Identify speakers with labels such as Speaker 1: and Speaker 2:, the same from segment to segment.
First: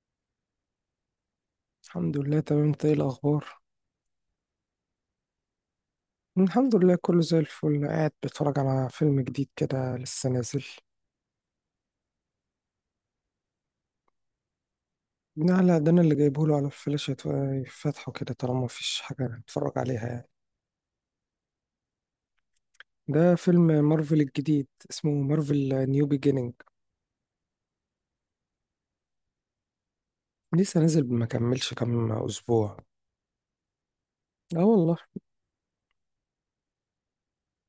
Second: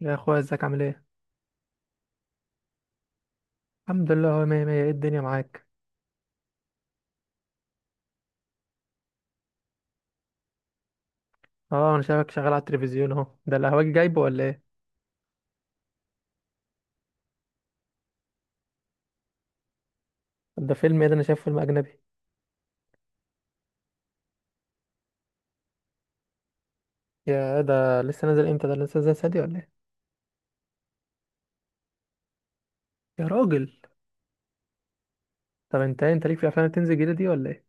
Speaker 1: يا اخويا ازيك عامل ايه؟
Speaker 2: الحمد لله تمام، انت ايه الاخبار؟
Speaker 1: الحمد لله، هو مية مية، ايه الدنيا معاك؟
Speaker 2: الحمد لله كله زي الفل، قاعد بتفرج على فيلم جديد كده لسه نازل.
Speaker 1: اه، انا شايفك شغال على التلفزيون، اهو ده اللي هواك جايبه ولا ايه؟
Speaker 2: لا لا، ده انا اللي جايبه له على الفلاش يفتحه كده طالما مفيش حاجه نتفرج عليها يعني.
Speaker 1: طب ده فيلم ايه ده؟ انا شايف فيلم اجنبي.
Speaker 2: ده فيلم مارفل الجديد، اسمه مارفل نيو بيجينينج.
Speaker 1: يا ده لسه نازل امتى؟ ده لسه نازل سادي ولا ايه؟
Speaker 2: لسه نازل، ما كملش كام اسبوع.
Speaker 1: يا راجل.
Speaker 2: اه والله.
Speaker 1: طب انت إيه؟ انت ليك في الافلام اللي بتنزل جديده دي ولا ايه؟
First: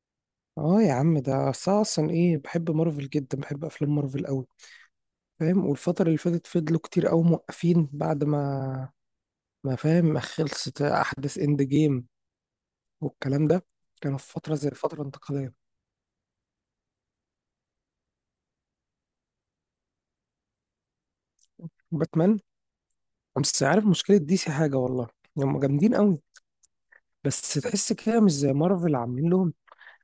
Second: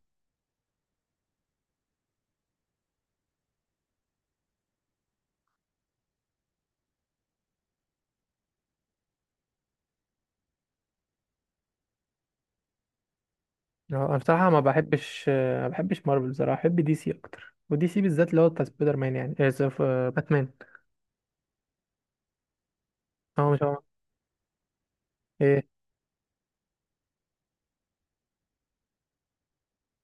Speaker 2: اه يا عم، ده أصل أنا اصلا بحب مارفل جدا، بحب افلام مارفل قوي، فاهم. والفتره اللي فاتت فضلوا كتير قوي موقفين، بعد ما فاهم، ما خلصت احداث اند جيم والكلام ده.
Speaker 1: اه، انا
Speaker 2: كانوا في
Speaker 1: بصراحه
Speaker 2: فترة
Speaker 1: ما
Speaker 2: زي الفترة
Speaker 1: بحبش،
Speaker 2: الانتقالية.
Speaker 1: ما بحبش مارفل بصراحه. بحب دي سي اكتر، ودي سي بالذات اللي هو بتاع سبايدر مان، يعني إيه، باتمان.
Speaker 2: باتمان.
Speaker 1: هو مش
Speaker 2: بس
Speaker 1: هو؟
Speaker 2: عارف مشكلة دي سي حاجة والله، هم
Speaker 1: ايه.
Speaker 2: جامدين قوي. بس تحس كده مش زي مارفل، عاملين لهم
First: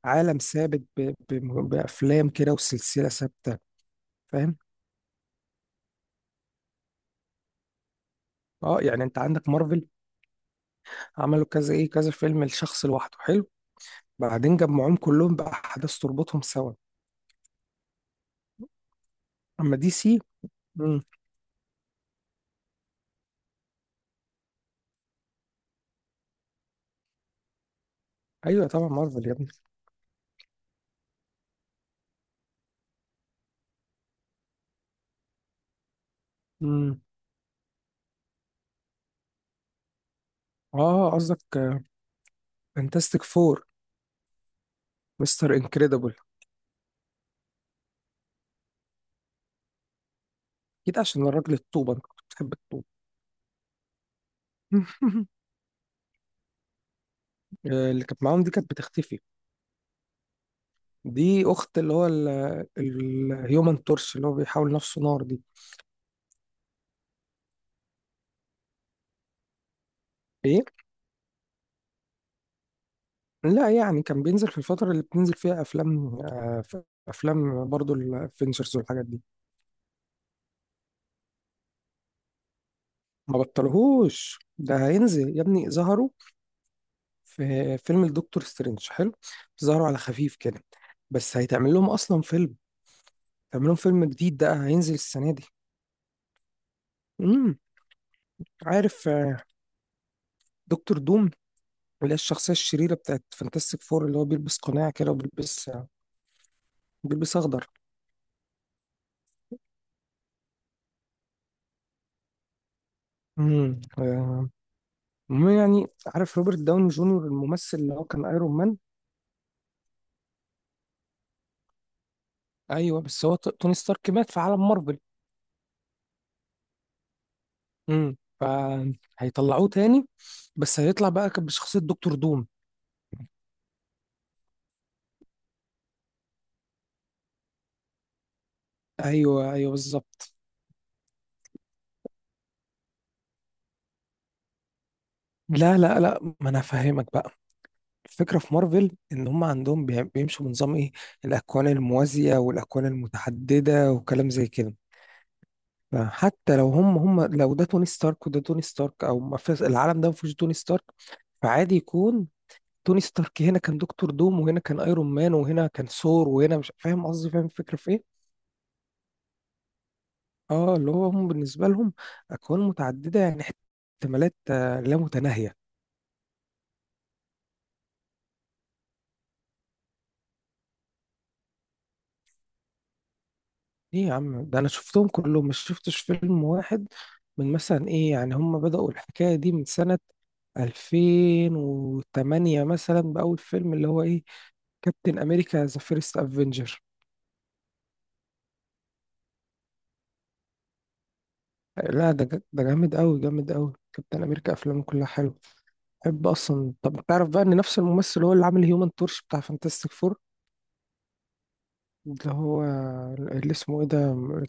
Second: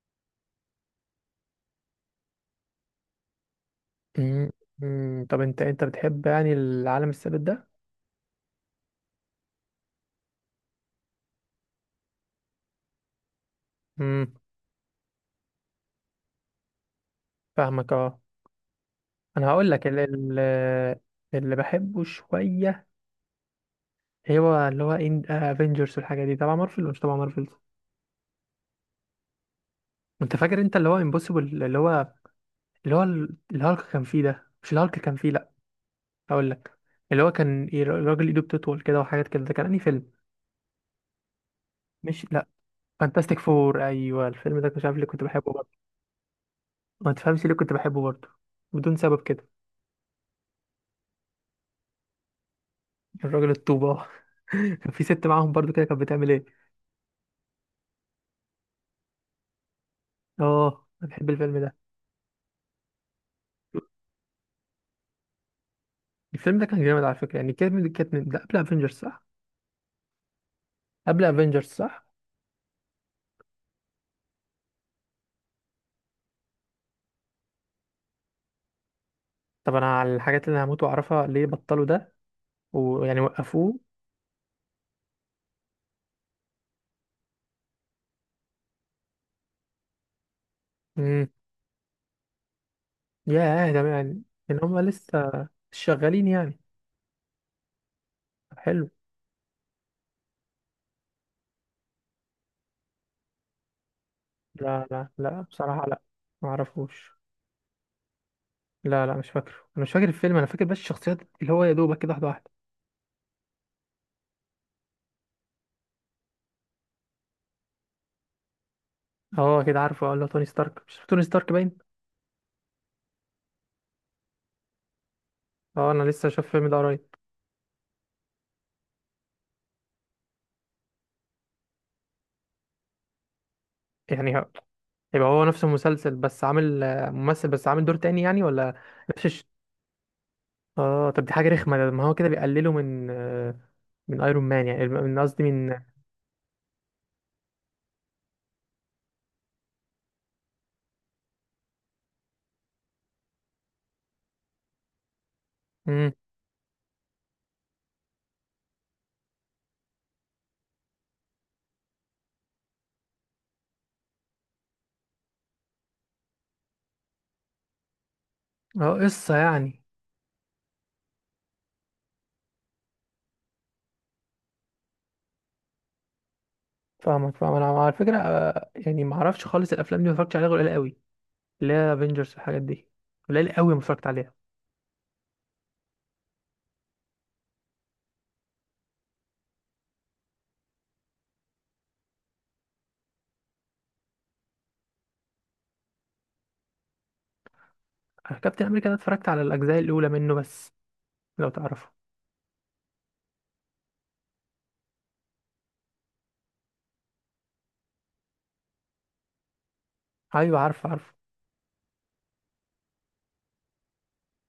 Speaker 2: عالم ثابت بأفلام كده وسلسلة ثابتة،
Speaker 1: مم،
Speaker 2: فاهم.
Speaker 1: طب انت بتحب يعني العالم الثابت ده؟
Speaker 2: اه يعني انت عندك مارفل، عملوا كذا كذا فيلم لشخص لوحده حلو،
Speaker 1: امم.
Speaker 2: بعدين جمعوهم كلهم بأحداث تربطهم سوا.
Speaker 1: فاهمك، اه. انا هقول
Speaker 2: اما
Speaker 1: لك
Speaker 2: دي سي، مم.
Speaker 1: اللي بحبه شويه، هو اللي هو ان افنجرز والحاجه دي تبع مارفل ولا مش تبع مارفل.
Speaker 2: ايوه طبعا مارفل يا ابني.
Speaker 1: انت فاكر انت اللي هو امبوسيبل، اللي هو الهالك كان فيه؟ ده مش الهالك كان فيه، لا. هقول لك.
Speaker 2: مم.
Speaker 1: اللي هو كان إيه، الراجل ايده بتطول كده وحاجات كده، ده كان انهي فيلم؟
Speaker 2: اه قصدك
Speaker 1: مش لا.
Speaker 2: فانتاستيك
Speaker 1: فانتاستيك
Speaker 2: فور.
Speaker 1: فور، ايوه. الفيلم ده مش عارف ليه كنت بحبه
Speaker 2: مستر
Speaker 1: برضه.
Speaker 2: انكريدبل.
Speaker 1: ما تفهمش ليه كنت بحبه برضه، بدون سبب كده.
Speaker 2: اكيد عشان الراجل الطوبة، انت كنت بتحب الطوبة.
Speaker 1: الراجل الطوبه كان في ست معاهم برضه كده، كانت بتعمل ايه؟
Speaker 2: اللي كانت معاهم دي كانت بتختفي.
Speaker 1: اه، انا بحب
Speaker 2: دي
Speaker 1: الفيلم ده.
Speaker 2: اخت اللي هو الهيومن تورش، اللي هو بيحاول نفسه نار دي.
Speaker 1: الفيلم ده كان جامد على فكرة يعني. كانت من ده قبل افنجرز صح؟
Speaker 2: ايه.
Speaker 1: قبل افنجرز صح؟
Speaker 2: لا، يعني كان بينزل في الفترة اللي بتنزل فيها افلام افلام برضو الافنجرز والحاجات دي.
Speaker 1: طب انا على الحاجات اللي انا هموت واعرفها، ليه بطلوا ده، ويعني
Speaker 2: ما
Speaker 1: وقفوه؟
Speaker 2: بطلهوش، ده هينزل يا ابني. ظهروا في فيلم الدكتور سترينج حلو، ظهروا على خفيف كده.
Speaker 1: امم.
Speaker 2: بس هيتعمل لهم اصلا فيلم، هيتعمل
Speaker 1: يا
Speaker 2: لهم
Speaker 1: ده
Speaker 2: فيلم
Speaker 1: يعني
Speaker 2: جديد
Speaker 1: ان
Speaker 2: ده
Speaker 1: هم
Speaker 2: هينزل
Speaker 1: لسه
Speaker 2: السنة دي.
Speaker 1: شغالين يعني؟
Speaker 2: امم.
Speaker 1: طب حلو.
Speaker 2: عارف دكتور دوم، اللي هي الشخصية الشريرة بتاعت فانتاستيك فور اللي هو بيلبس
Speaker 1: لا
Speaker 2: قناع
Speaker 1: لا
Speaker 2: كده
Speaker 1: لا،
Speaker 2: وبيلبس،
Speaker 1: بصراحة لا، ما اعرفوش.
Speaker 2: بيلبس أخضر.
Speaker 1: لا لا، مش فاكره، انا مش فاكر الفيلم، انا فاكر بس الشخصيات اللي هو يا دوبك كده، واحدة واحدة.
Speaker 2: امم آه، المهم يعني، عارف روبرت داوني جونيور الممثل اللي هو كان ايرون مان.
Speaker 1: اه كده عارفه، اه اللي هو توني ستارك. مش توني ستارك باين.
Speaker 2: أيوه، بس هو توني ستارك مات في عالم مارفل.
Speaker 1: اه انا لسه شايف الفيلم ده قريب.
Speaker 2: امم، فهيطلعوه تاني، بس هيطلع بقى كان بشخصية دكتور دوم.
Speaker 1: يعني ه- يبقى هو نفس المسلسل، بس عامل ممثل، بس عامل دور تاني يعني ولا نفس؟
Speaker 2: أيوه أيوه بالظبط.
Speaker 1: اه، طب دي حاجة رخمة. ما هو كده بيقللوا من من ايرون مان، يعني من، قصدي من.
Speaker 2: لا لا لا، ما انا فاهمك بقى. الفكره في مارفل ان هم عندهم بيمشوا بنظام ايه، الاكوان الموازيه والاكوان المتعدده وكلام زي كده.
Speaker 1: امم.
Speaker 2: فحتى لو هم لو ده توني ستارك وده توني ستارك او ما فيش العالم ده ما فيهوش توني ستارك، فعادي يكون توني ستارك هنا كان دكتور دوم وهنا كان ايرون مان وهنا كان ثور وهنا مش فاهم قصدي، فاهم الفكره في ايه.
Speaker 1: اه، قصة يعني.
Speaker 2: اه، اللي هو هم بالنسبه لهم اكوان متعدده، يعني احتمالات لا متناهيه.
Speaker 1: فاهمك، فاهم. انا على فكرة يعني ما اعرفش خالص الافلام دي، ما اتفرجتش عليها غير قليل قوي، اللي هي افنجرز والحاجات دي، قليل قوي ما
Speaker 2: ايه
Speaker 1: اتفرجت
Speaker 2: يا
Speaker 1: عليها.
Speaker 2: عم، ده انا شفتهم كلهم، مش شفتش فيلم واحد. من مثلا ايه، يعني هم بدأوا الحكايه دي من سنه 2008 مثلا، بأول فيلم اللي هو ايه، كابتن امريكا ذا فيرست افنجر.
Speaker 1: أنا كابتن امريكا ده اتفرجت على الاجزاء الاولى منه بس، لو تعرفه.
Speaker 2: لا ده ده جامد قوي، جامد قوي. كابتن امريكا افلامه كلها حلوه، بحب اصلا. طب تعرف بقى ان نفس الممثل هو اللي عامل هيومن تورش بتاع فانتاستيك فور،
Speaker 1: ايوه عارف عارف.
Speaker 2: اللي هو اللي اسمه ايه ده،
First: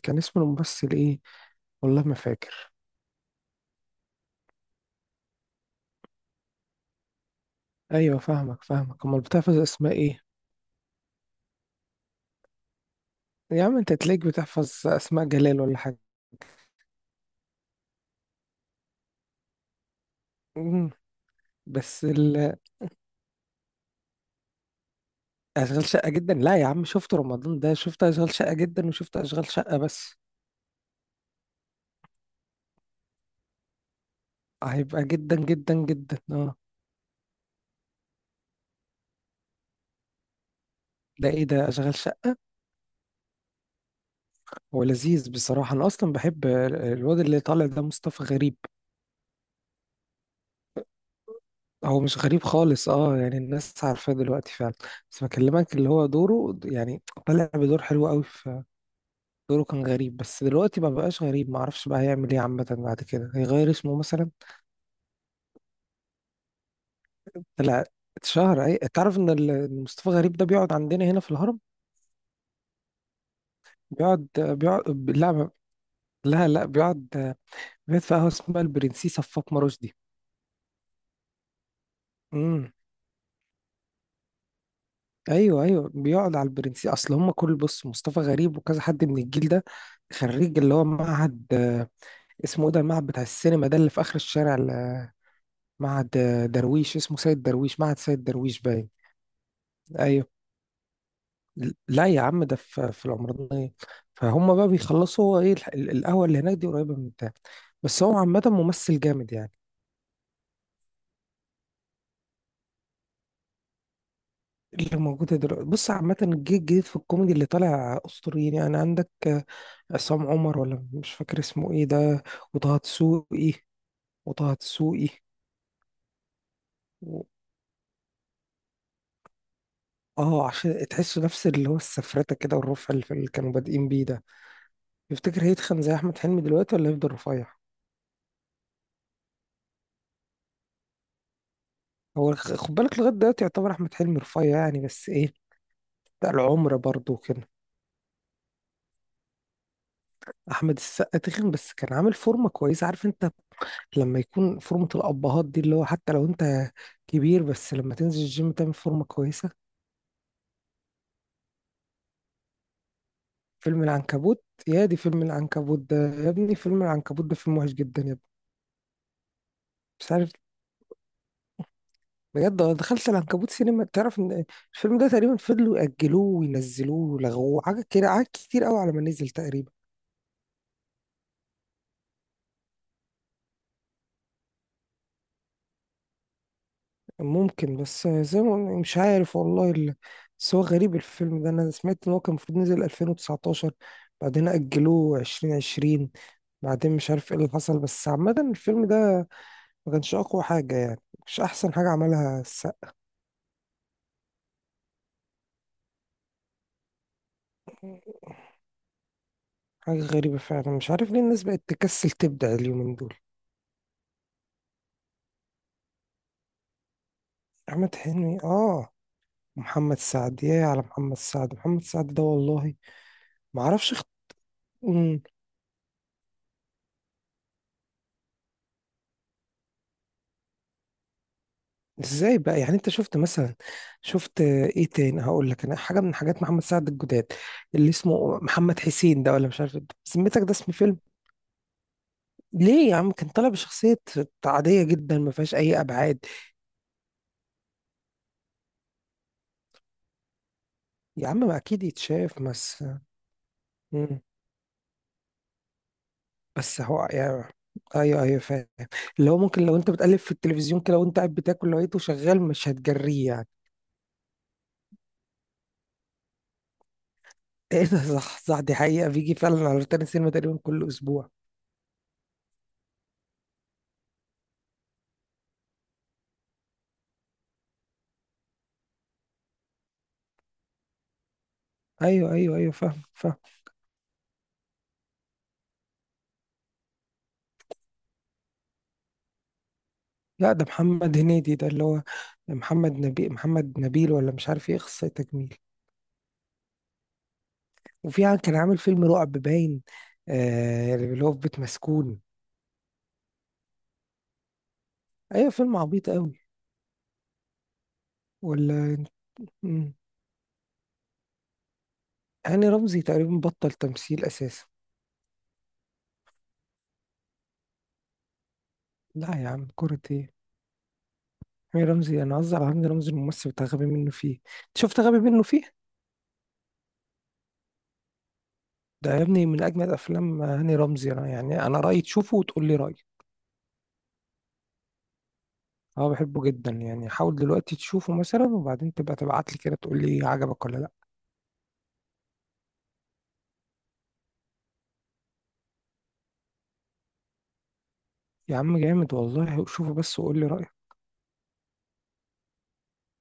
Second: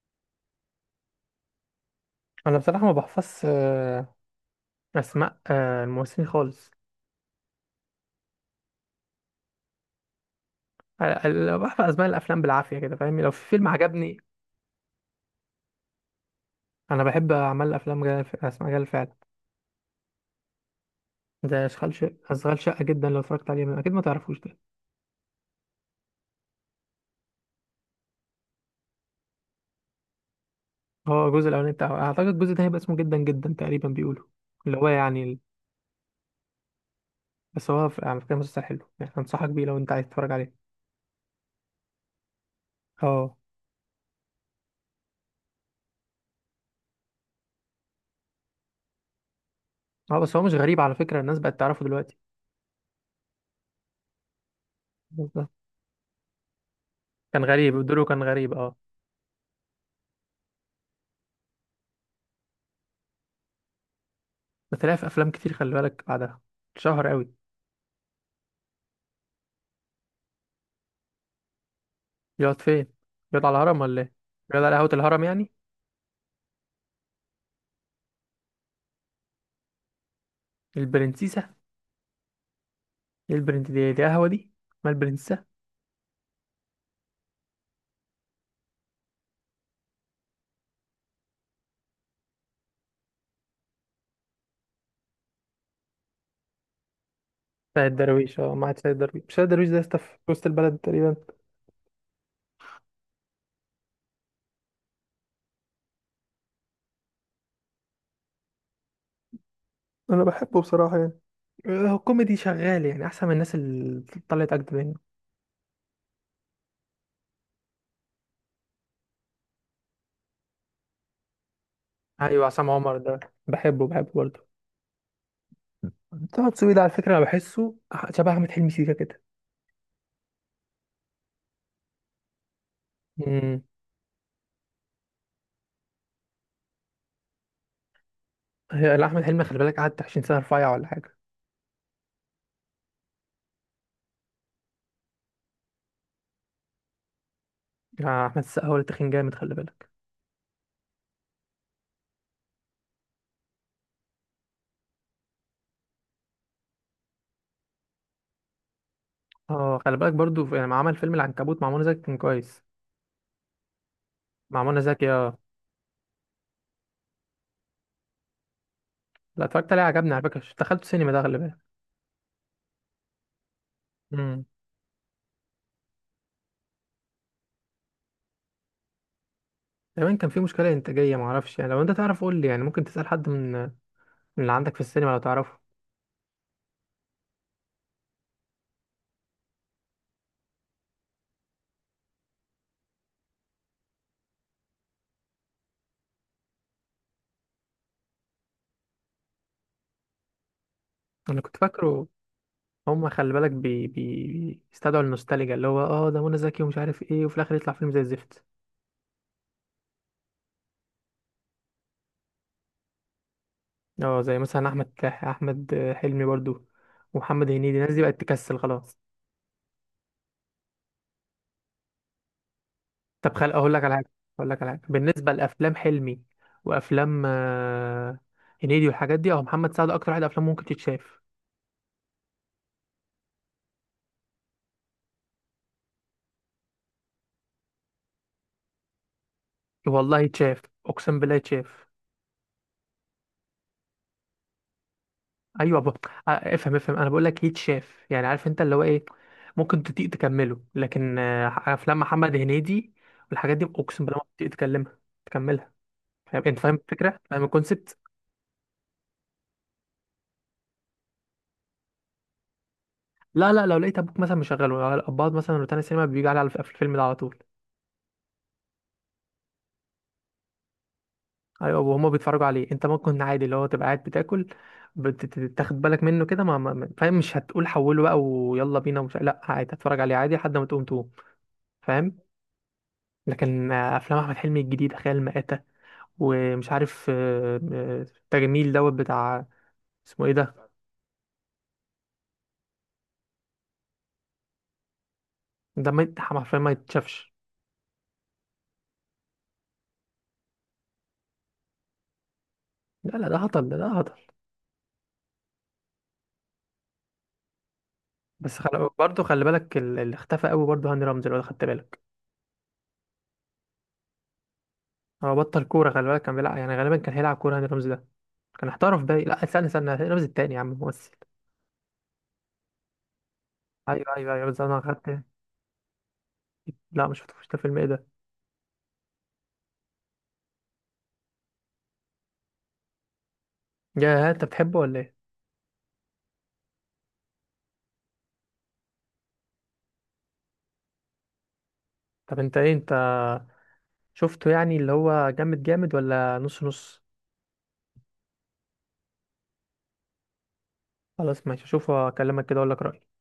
Speaker 2: كان اسم الممثل ايه، والله ما
Speaker 1: انا
Speaker 2: فاكر.
Speaker 1: بصراحة ما بحفظش، اسماء الممثلين خالص.
Speaker 2: ايوه فاهمك فاهمك، امال بتحفظ اسماء ايه؟
Speaker 1: ال- بحفظ اسماء الافلام بالعافية كده فاهم، لو في
Speaker 2: يا
Speaker 1: فيلم
Speaker 2: عم انت
Speaker 1: عجبني.
Speaker 2: تلاقيك بتحفظ اسماء جلال ولا حاجه.
Speaker 1: انا بحب اعمل افلام جايه، اسماء جايه.
Speaker 2: مم.
Speaker 1: ده اشغال
Speaker 2: بس
Speaker 1: شقه، اشغال
Speaker 2: ال-
Speaker 1: شقه جدا لو اتفرجت عليه، اكيد ما تعرفوش ده.
Speaker 2: اشغال شقه جدا، لا يا عم، شفت رمضان ده، شفت اشغال شقه جدا وشفت اشغال شقه بس.
Speaker 1: هو الجزء الاولاني بتاعه، اعتقد الجزء ده هيبقى اسمه جدا جدا تقريبا بيقولوا. اللي هو
Speaker 2: هيبقى
Speaker 1: يعني
Speaker 2: جدا
Speaker 1: ال-
Speaker 2: جدا جدا اه.
Speaker 1: بس هو على فكره مسلسل حلو يعني، انصحك بيه لو انت عايز تتفرج عليه.
Speaker 2: ده ايه ده اشغال شقه؟
Speaker 1: اه.
Speaker 2: هو لذيذ بصراحة، أنا أصلا بحب الواد اللي طالع ده مصطفى غريب.
Speaker 1: اه، بس هو مش غريب على فكره، الناس بقت تعرفه
Speaker 2: هو
Speaker 1: دلوقتي.
Speaker 2: مش غريب خالص أه، يعني الناس عارفاه دلوقتي فعلا. بس
Speaker 1: بالظبط.
Speaker 2: بكلمك اللي هو دوره يعني
Speaker 1: كان
Speaker 2: طالع بدور
Speaker 1: غريب دوره،
Speaker 2: حلو
Speaker 1: كان
Speaker 2: أوي
Speaker 1: غريب
Speaker 2: في.
Speaker 1: اه.
Speaker 2: دوره كان غريب، بس دلوقتي ما بقاش غريب، معرفش بقى هيعمل إيه، عامة بعد كده هيغير اسمه مثلا.
Speaker 1: بس طلع في افلام كتير خلي بالك بعدها، شهر قوي.
Speaker 2: طلع اتشهر. أي تعرف إن مصطفى غريب ده بيقعد عندنا هنا في الهرم.
Speaker 1: بيقعد فين؟ بيقعد على الهرم ولا ايه؟
Speaker 2: بيقعد
Speaker 1: بيقعد على قهوه
Speaker 2: بيقعد
Speaker 1: الهرم
Speaker 2: لا،
Speaker 1: يعني؟
Speaker 2: لا لا، بيقعد، بيقعد في قهوة اسمها البرنسيسة في فاطمة رشدي.
Speaker 1: البرنسيسه؟
Speaker 2: امم.
Speaker 1: ايه البرنس دي؟ دي قهوه دي؟ ما البرنسيسه.
Speaker 2: ايوه ايوه بيقعد على البرنسي، اصل هم كل، بص مصطفى غريب وكذا حد من الجيل ده خريج اللي هو معهد اسمه ايه ده، المعهد بتاع السينما ده اللي في اخر الشارع معهد درويش، اسمه سيد درويش،
Speaker 1: سيد
Speaker 2: معهد سيد
Speaker 1: درويش، اه
Speaker 2: درويش
Speaker 1: مع
Speaker 2: باين.
Speaker 1: سيد درويش. مش سيد درويش ده يا اسطى في
Speaker 2: ايوه.
Speaker 1: وسط البلد تقريبا؟
Speaker 2: لا يا عم، ده في العمرانية. فهم بقى بيخلصوا، هو ايه القهوة اللي هناك دي قريبة من بتاع. بس هو عامة ممثل جامد يعني.
Speaker 1: انا بحبه بصراحه يعني. هو كوميدي شغال يعني، احسن من الناس اللي طلعت اجد
Speaker 2: اللي
Speaker 1: منه.
Speaker 2: موجودة دلوقتي، بص عامة الجيل الجديد في الكوميدي اللي طالع أسطوريين، يعني عندك عصام عمر، ولا مش فاكر اسمه ايه ده.
Speaker 1: ايوه عصام
Speaker 2: وطه
Speaker 1: عمر ده
Speaker 2: دسوقي.
Speaker 1: بحبه، بحبه برضه.
Speaker 2: وطه دسوقي
Speaker 1: طه دسوقي ده على فكره
Speaker 2: و...
Speaker 1: انا بحسه شبه احمد حلمي سيكا كده.
Speaker 2: اه عشان تحسوا نفس اللي هو السفرته كده والرفع اللي كانوا
Speaker 1: امم.
Speaker 2: بادئين بيه ده. يفتكر هيتخن زي احمد حلمي دلوقتي ولا هيفضل رفيع.
Speaker 1: هي لا، احمد حلمي خلي بالك قعد 20 سنه رفيع ولا حاجه.
Speaker 2: هو خد بالك لغايه دلوقتي يعتبر احمد حلمي رفيع يعني، بس ايه، ده العمر برضه كده.
Speaker 1: يعني احمد السقا هو اللي تخين جامد خلي بالك.
Speaker 2: احمد السقا تخن، بس كان عامل فورمه كويسه، عارف انت لما يكون فورمه الابهات دي، اللي هو حتى لو انت كبير، بس لما تنزل الجيم تعمل فورمه كويسه.
Speaker 1: اه خلي بالك برضه يعني، ما عمل فيلم العنكبوت مع منى زكي كان كويس.
Speaker 2: فيلم العنكبوت،
Speaker 1: مع منى
Speaker 2: يا دي
Speaker 1: زكي
Speaker 2: فيلم
Speaker 1: اه.
Speaker 2: العنكبوت ده يا ابني، فيلم العنكبوت ده فيلم وحش جدا يا ابني.
Speaker 1: لا، اتفرجت عليه عجبني
Speaker 2: مش
Speaker 1: على
Speaker 2: عارف.
Speaker 1: فكره، دخلت سينما ده خلي بالك.
Speaker 2: بجد أنا دخلت العنكبوت سينما، تعرف
Speaker 1: امم.
Speaker 2: ان الفيلم ده تقريبا فضلوا يأجلوه وينزلوه ولغوه حاجة كده، حاجات كتير قوي على ما نزل تقريبا.
Speaker 1: كمان كان في مشكله انتاجيه معرفش، يعني لو انت تعرف قول لي يعني، ممكن تسال حد من اللي عندك في السينما لو تعرفه.
Speaker 2: ممكن، بس زي ما قلنا مش عارف والله بس هو غريب الفيلم ده، انا سمعت ان هو كان المفروض نزل 2019، بعدين أجلوه 2020، بعدين مش عارف ايه اللي حصل، بس عامة الفيلم ده ما كانش أقوى حاجة يعني،
Speaker 1: انا
Speaker 2: مش
Speaker 1: كنت
Speaker 2: أحسن حاجة
Speaker 1: فاكره.
Speaker 2: عملها السقا.
Speaker 1: هم خلي بالك بيستدعوا النوستالجيا، اللي هو اه ده منى زكي ومش عارف ايه، وفي الاخر يطلع فيلم زي الزفت.
Speaker 2: حاجة غريبة فعلا، مش عارف ليه الناس بقت تكسل تبدع اليومين دول.
Speaker 1: اه زي مثلا احمد حلمي برضو ومحمد هنيدي، الناس
Speaker 2: أحمد
Speaker 1: دي بقت
Speaker 2: حلمي
Speaker 1: تكسل خلاص.
Speaker 2: محمد سعد، يا على محمد سعد، محمد سعد ده والله
Speaker 1: طب خل اقول لك
Speaker 2: معرفش
Speaker 1: على حاجه. اقول لك على حاجه
Speaker 2: مم،
Speaker 1: بالنسبه لافلام حلمي وافلام هنيدي والحاجات دي. اه، محمد سعد اكتر واحد افلامه ممكن تتشاف.
Speaker 2: ازاي بقى يعني، انت شفت مثلا، شفت ايه تاني هقول لك، انا حاجة من حاجات محمد سعد الجداد اللي اسمه محمد حسين ده، ولا مش عارف إيه
Speaker 1: والله
Speaker 2: سميتك، ده
Speaker 1: يتشاف،
Speaker 2: اسم فيلم.
Speaker 1: اقسم بالله يتشاف.
Speaker 2: ليه يا عم، كان طالع بشخصية عادية جدا ما فيهاش
Speaker 1: ايوه،
Speaker 2: أي
Speaker 1: ب...
Speaker 2: أبعاد.
Speaker 1: آه، افهم افهم. انا بقول لك يتشاف يعني، عارف انت اللي هو ايه، ممكن تطيق تكمله. لكن
Speaker 2: يا عم ما أكيد
Speaker 1: افلام محمد
Speaker 2: يتشاف، بس.
Speaker 1: هنيدي والحاجات دي اقسم بالله ما بتطيق تكملها. فاهم انت؟ فاهم
Speaker 2: بس هو
Speaker 1: الفكره؟ فاهم
Speaker 2: يعني،
Speaker 1: الكونسبت؟
Speaker 2: ايوه ايوه فاهم، اللي هو ممكن لو انت بتقلب في التلفزيون كده وانت قاعد بتاكل لقيته شغال مش هتجريه يعني.
Speaker 1: لا لا، لو لقيت ابوك مثلا مشغله الاباض مثلا، روتانا سينما بيجي على الفيلم ده على طول.
Speaker 2: ايه ده، صح صح، دي حقيقة، بيجي فعلا على روتانا سينما تقريبا كل اسبوع.
Speaker 1: ايوه وهما بيتفرجوا عليه، انت ممكن عادي اللي هو تبقى قاعد بتاكل، بتاخد بالك منه كده، فاهم؟ مش هتقول حوله بقى ويلا بينا، ومش، لا عادي هتفرج عليه عادي لحد ما تقوم تقوم فاهم.
Speaker 2: ايوه ايوه ايوه فاهم فاهم.
Speaker 1: لكن افلام احمد حلمي الجديده خيال مآتة، ومش عارف التجميل دوت بتاع، اسمه ايه
Speaker 2: لا، ده
Speaker 1: ده.
Speaker 2: محمد هنيدي ده، اللي هو محمد نبي، محمد نبيل ولا مش عارف ايه، اخصائي تجميل.
Speaker 1: ده ما يت- حرفيا ما يتشافش.
Speaker 2: وفي كان عامل فيلم رعب باين، آه اللي هو في بيت مسكون.
Speaker 1: لا لا ده هطل، ده هطل.
Speaker 2: ايوه فيلم عبيط قوي.
Speaker 1: بس
Speaker 2: ولا.
Speaker 1: برضه خلي بالك
Speaker 2: مم.
Speaker 1: اللي اختفى قوي برضه هاني رمزي لو خدت بالك.
Speaker 2: هاني رمزي تقريبا بطل تمثيل اساسا.
Speaker 1: هو بطل كوره خلي بالك، كان بيلعب يعني، غالبا كان هيلعب كوره هاني رمزي ده، كان احترف باي.
Speaker 2: لا
Speaker 1: لا
Speaker 2: يا
Speaker 1: استنى
Speaker 2: عم
Speaker 1: استنى،
Speaker 2: كرة
Speaker 1: هاني رمزي
Speaker 2: ايه،
Speaker 1: التاني يا عم ممثل.
Speaker 2: هاني رمزي، انا قصدي على هاني رمزي الممثل بتاع غبي منه
Speaker 1: ايوه ايوه
Speaker 2: فيه.
Speaker 1: ايوه، بس
Speaker 2: أنت
Speaker 1: انا
Speaker 2: شفت
Speaker 1: خدت.
Speaker 2: غبي منه فيه؟
Speaker 1: لا ما شفتوش، ده فيلم ايه ده؟
Speaker 2: ده يا ابني من اجمل افلام هاني رمزي، انا يعني انا رايي تشوفه وتقول لي رايي.
Speaker 1: يا انت بتحبه ولا ايه؟
Speaker 2: اه بحبه جدا يعني، حاول دلوقتي تشوفه مثلا وبعدين تبقى تبعت لي كده تقول لي عجبك ولا لا.
Speaker 1: طب انت ايه، انت شفته يعني اللي هو جامد جامد ولا نص نص؟
Speaker 2: يا عم جامد والله، شوفه بس وقول لي رايك.
Speaker 1: خلاص ماشي، اشوفه اكلمك كده اقول لك رأيي.